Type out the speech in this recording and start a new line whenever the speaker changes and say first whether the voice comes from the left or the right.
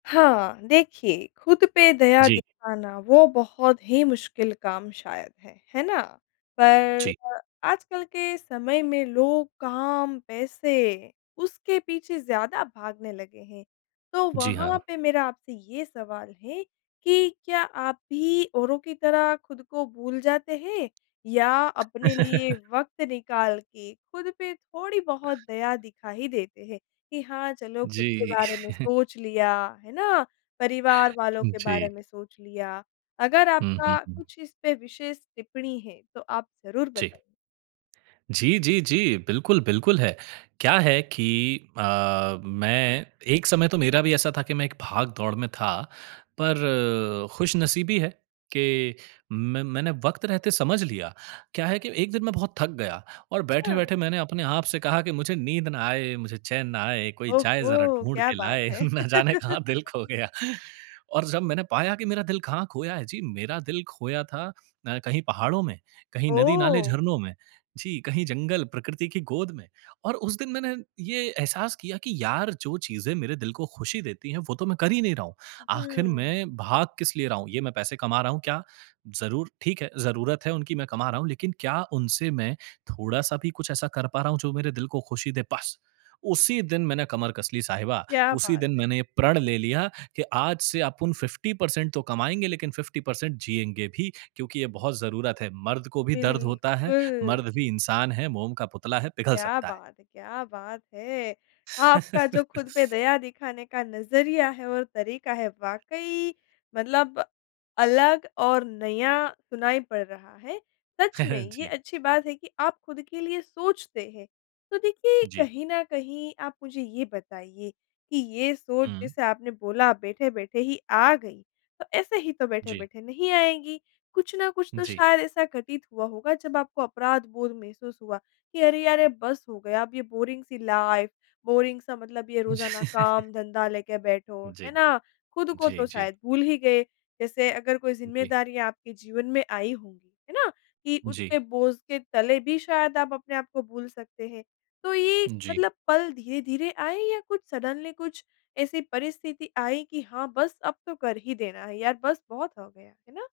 left: हाँ, देखिए खुद पे दया
right: जी।
left: दिखाना वो बहुत ही मुश्किल काम शायद है। है ना? पर
right: जी।
left: अ, आजकल के समय में लोग काम, पैसे, उसके पीछे ज़्यादा भागने लगे हैं। तो
right: जी,
left: वहाँ
right: हाँ।
left: पे मेरा आपसे ये सवाल है, कि क्या आप भी औरों की तरह खुद को भूल जाते हैं, या अपने लिए वक़्त निकाल के खुद पे थोड़ी बहुत दया दिखा ही देते हैं कि हाँ, चलो खुद के
right: जी।
left: बारे में सोच लिया, है ना? परिवार वालों के बारे
right: जी।
left: में सोच लिया। अगर
right: हुँ, हुँ,
left: आपका
right: हुँ।
left: कुछ इस पे विशेष टिप्पणी है, तो आप ज़रूर
right: जी।
left: बताइए?
right: जी, जी, जी। बिल्कुल, बिल्कुल है। क्या है कि अ, मैं एक समय तो मेरा भी ऐसा था कि मैं एक भाग दौड़ में था। पर, खुशनसीबी है कि में मैंने वक़्त रहते समझ लिया। क्या है कि 1 दिन मैं बहुत थक गया, और बैठे-बैठे
left: अच्छा।
right: मैंने अपने आप से कहा कि, "मुझे नींद ना आए, मुझे चैन ना आए, कोई जाए ज़रा
left: ओहो,
right: ढूँढ
left: क्या
right: के
left: बात
right: लाए
left: है।
right: ना जाने कहाँ दिल खो गया।" और जब मैंने पाया कि मेरा दिल कहाँ खोया है जी मेरा दिल खोया था अ, कहीं पहाड़ों में, कहीं नदी नाले
left: ओह।
right: झरनों में, जी कहीं जंगल, प्रकृति की गोद में और उस दिन मैंने, ये एहसास किया कि यार जो चीज़ें मेरे दिल को खुशी देती है वो तो मैं कर ही नहीं रहा हूँ। आखिर
left: हुँ।
right: मैं भाग किस लिए रहा हूँ, ये मैं पैसे कमा रहा हूँ क्या, ज़रूर ठीक है ज़रूरत है उनकी मैं कमा रहा हूँ, लेकिन क्या उनसे मैं थोड़ा-सा भी कुछ ऐसा कर पा रहा हूँ जो मेरे दिल को खुशी दे? बस उसी दिन मैंने कमर कस ली साहिबा,
left: क्या
right: उसी
left: बात
right: दिन
left: है।
right: मैंने ये प्रण ले लिया कि आज से अपुन 50% तो कमाएँगे लेकिन 50% जिएँगे भी, क्योंकि ये बहुत ज़रूरत है। मर्द को भी दर्द होता है,
left: बिल्कुल।
right: मर्द भी इंसान है, मोम का पुतला है, पिघल
left: क्या
right: सकता है।
left: बात है! क्या बात है। आपका जो खुद पे दया दिखाने का नज़रिया है और तरीका है वाक़ई मतलब, अलग और नया सुनाई पड़ रहा है। सच में ये
right: जी।
left: अच्छी बात है कि आप खुद के लिए सोचते हैं। तो देखिए,
right: जी।
left: कहीं ना कहीं आप मुझे ये बताइए, कि ये सोच
right: हुँ।
left: जैसे आपने बोला बैठे-बैठे ही आ गई, तो ऐसे ही तो
right: जी।
left: बैठे-बैठे नहीं आएगी, कुछ ना कुछ तो
right: जी।
left: शायद ऐसा घटित हुआ होगा जब आपको अपराध बोध महसूस हुआ, कि अरे यार ये बस हो गया अब ये बोरिंग सी लाइफ़, बोरिंग सा मतलब ये रोजाना काम-धंधा लेके बैठो हो, है
right: जी।
left: ना, खुद को
right: जी,
left: तो
right: जी।
left: शायद भूल ही गए। जैसे अगर कोई
right: जी।
left: ज़िम्मेदारियाँ आपके जीवन में आई होगी, है ना? कि
right: जी।
left: उसके बोझ के तले भी शायद आप अपने आपको भूल सकते हैं। तो ये
right: जी।
left: मतलब पल धीरे-धीरे आए या कुछ सडनली कुछ ऐसी परिस्थिति आई कि हाँ बस अब तो कर ही देना है, यार बस बहुत हो गया, है ना।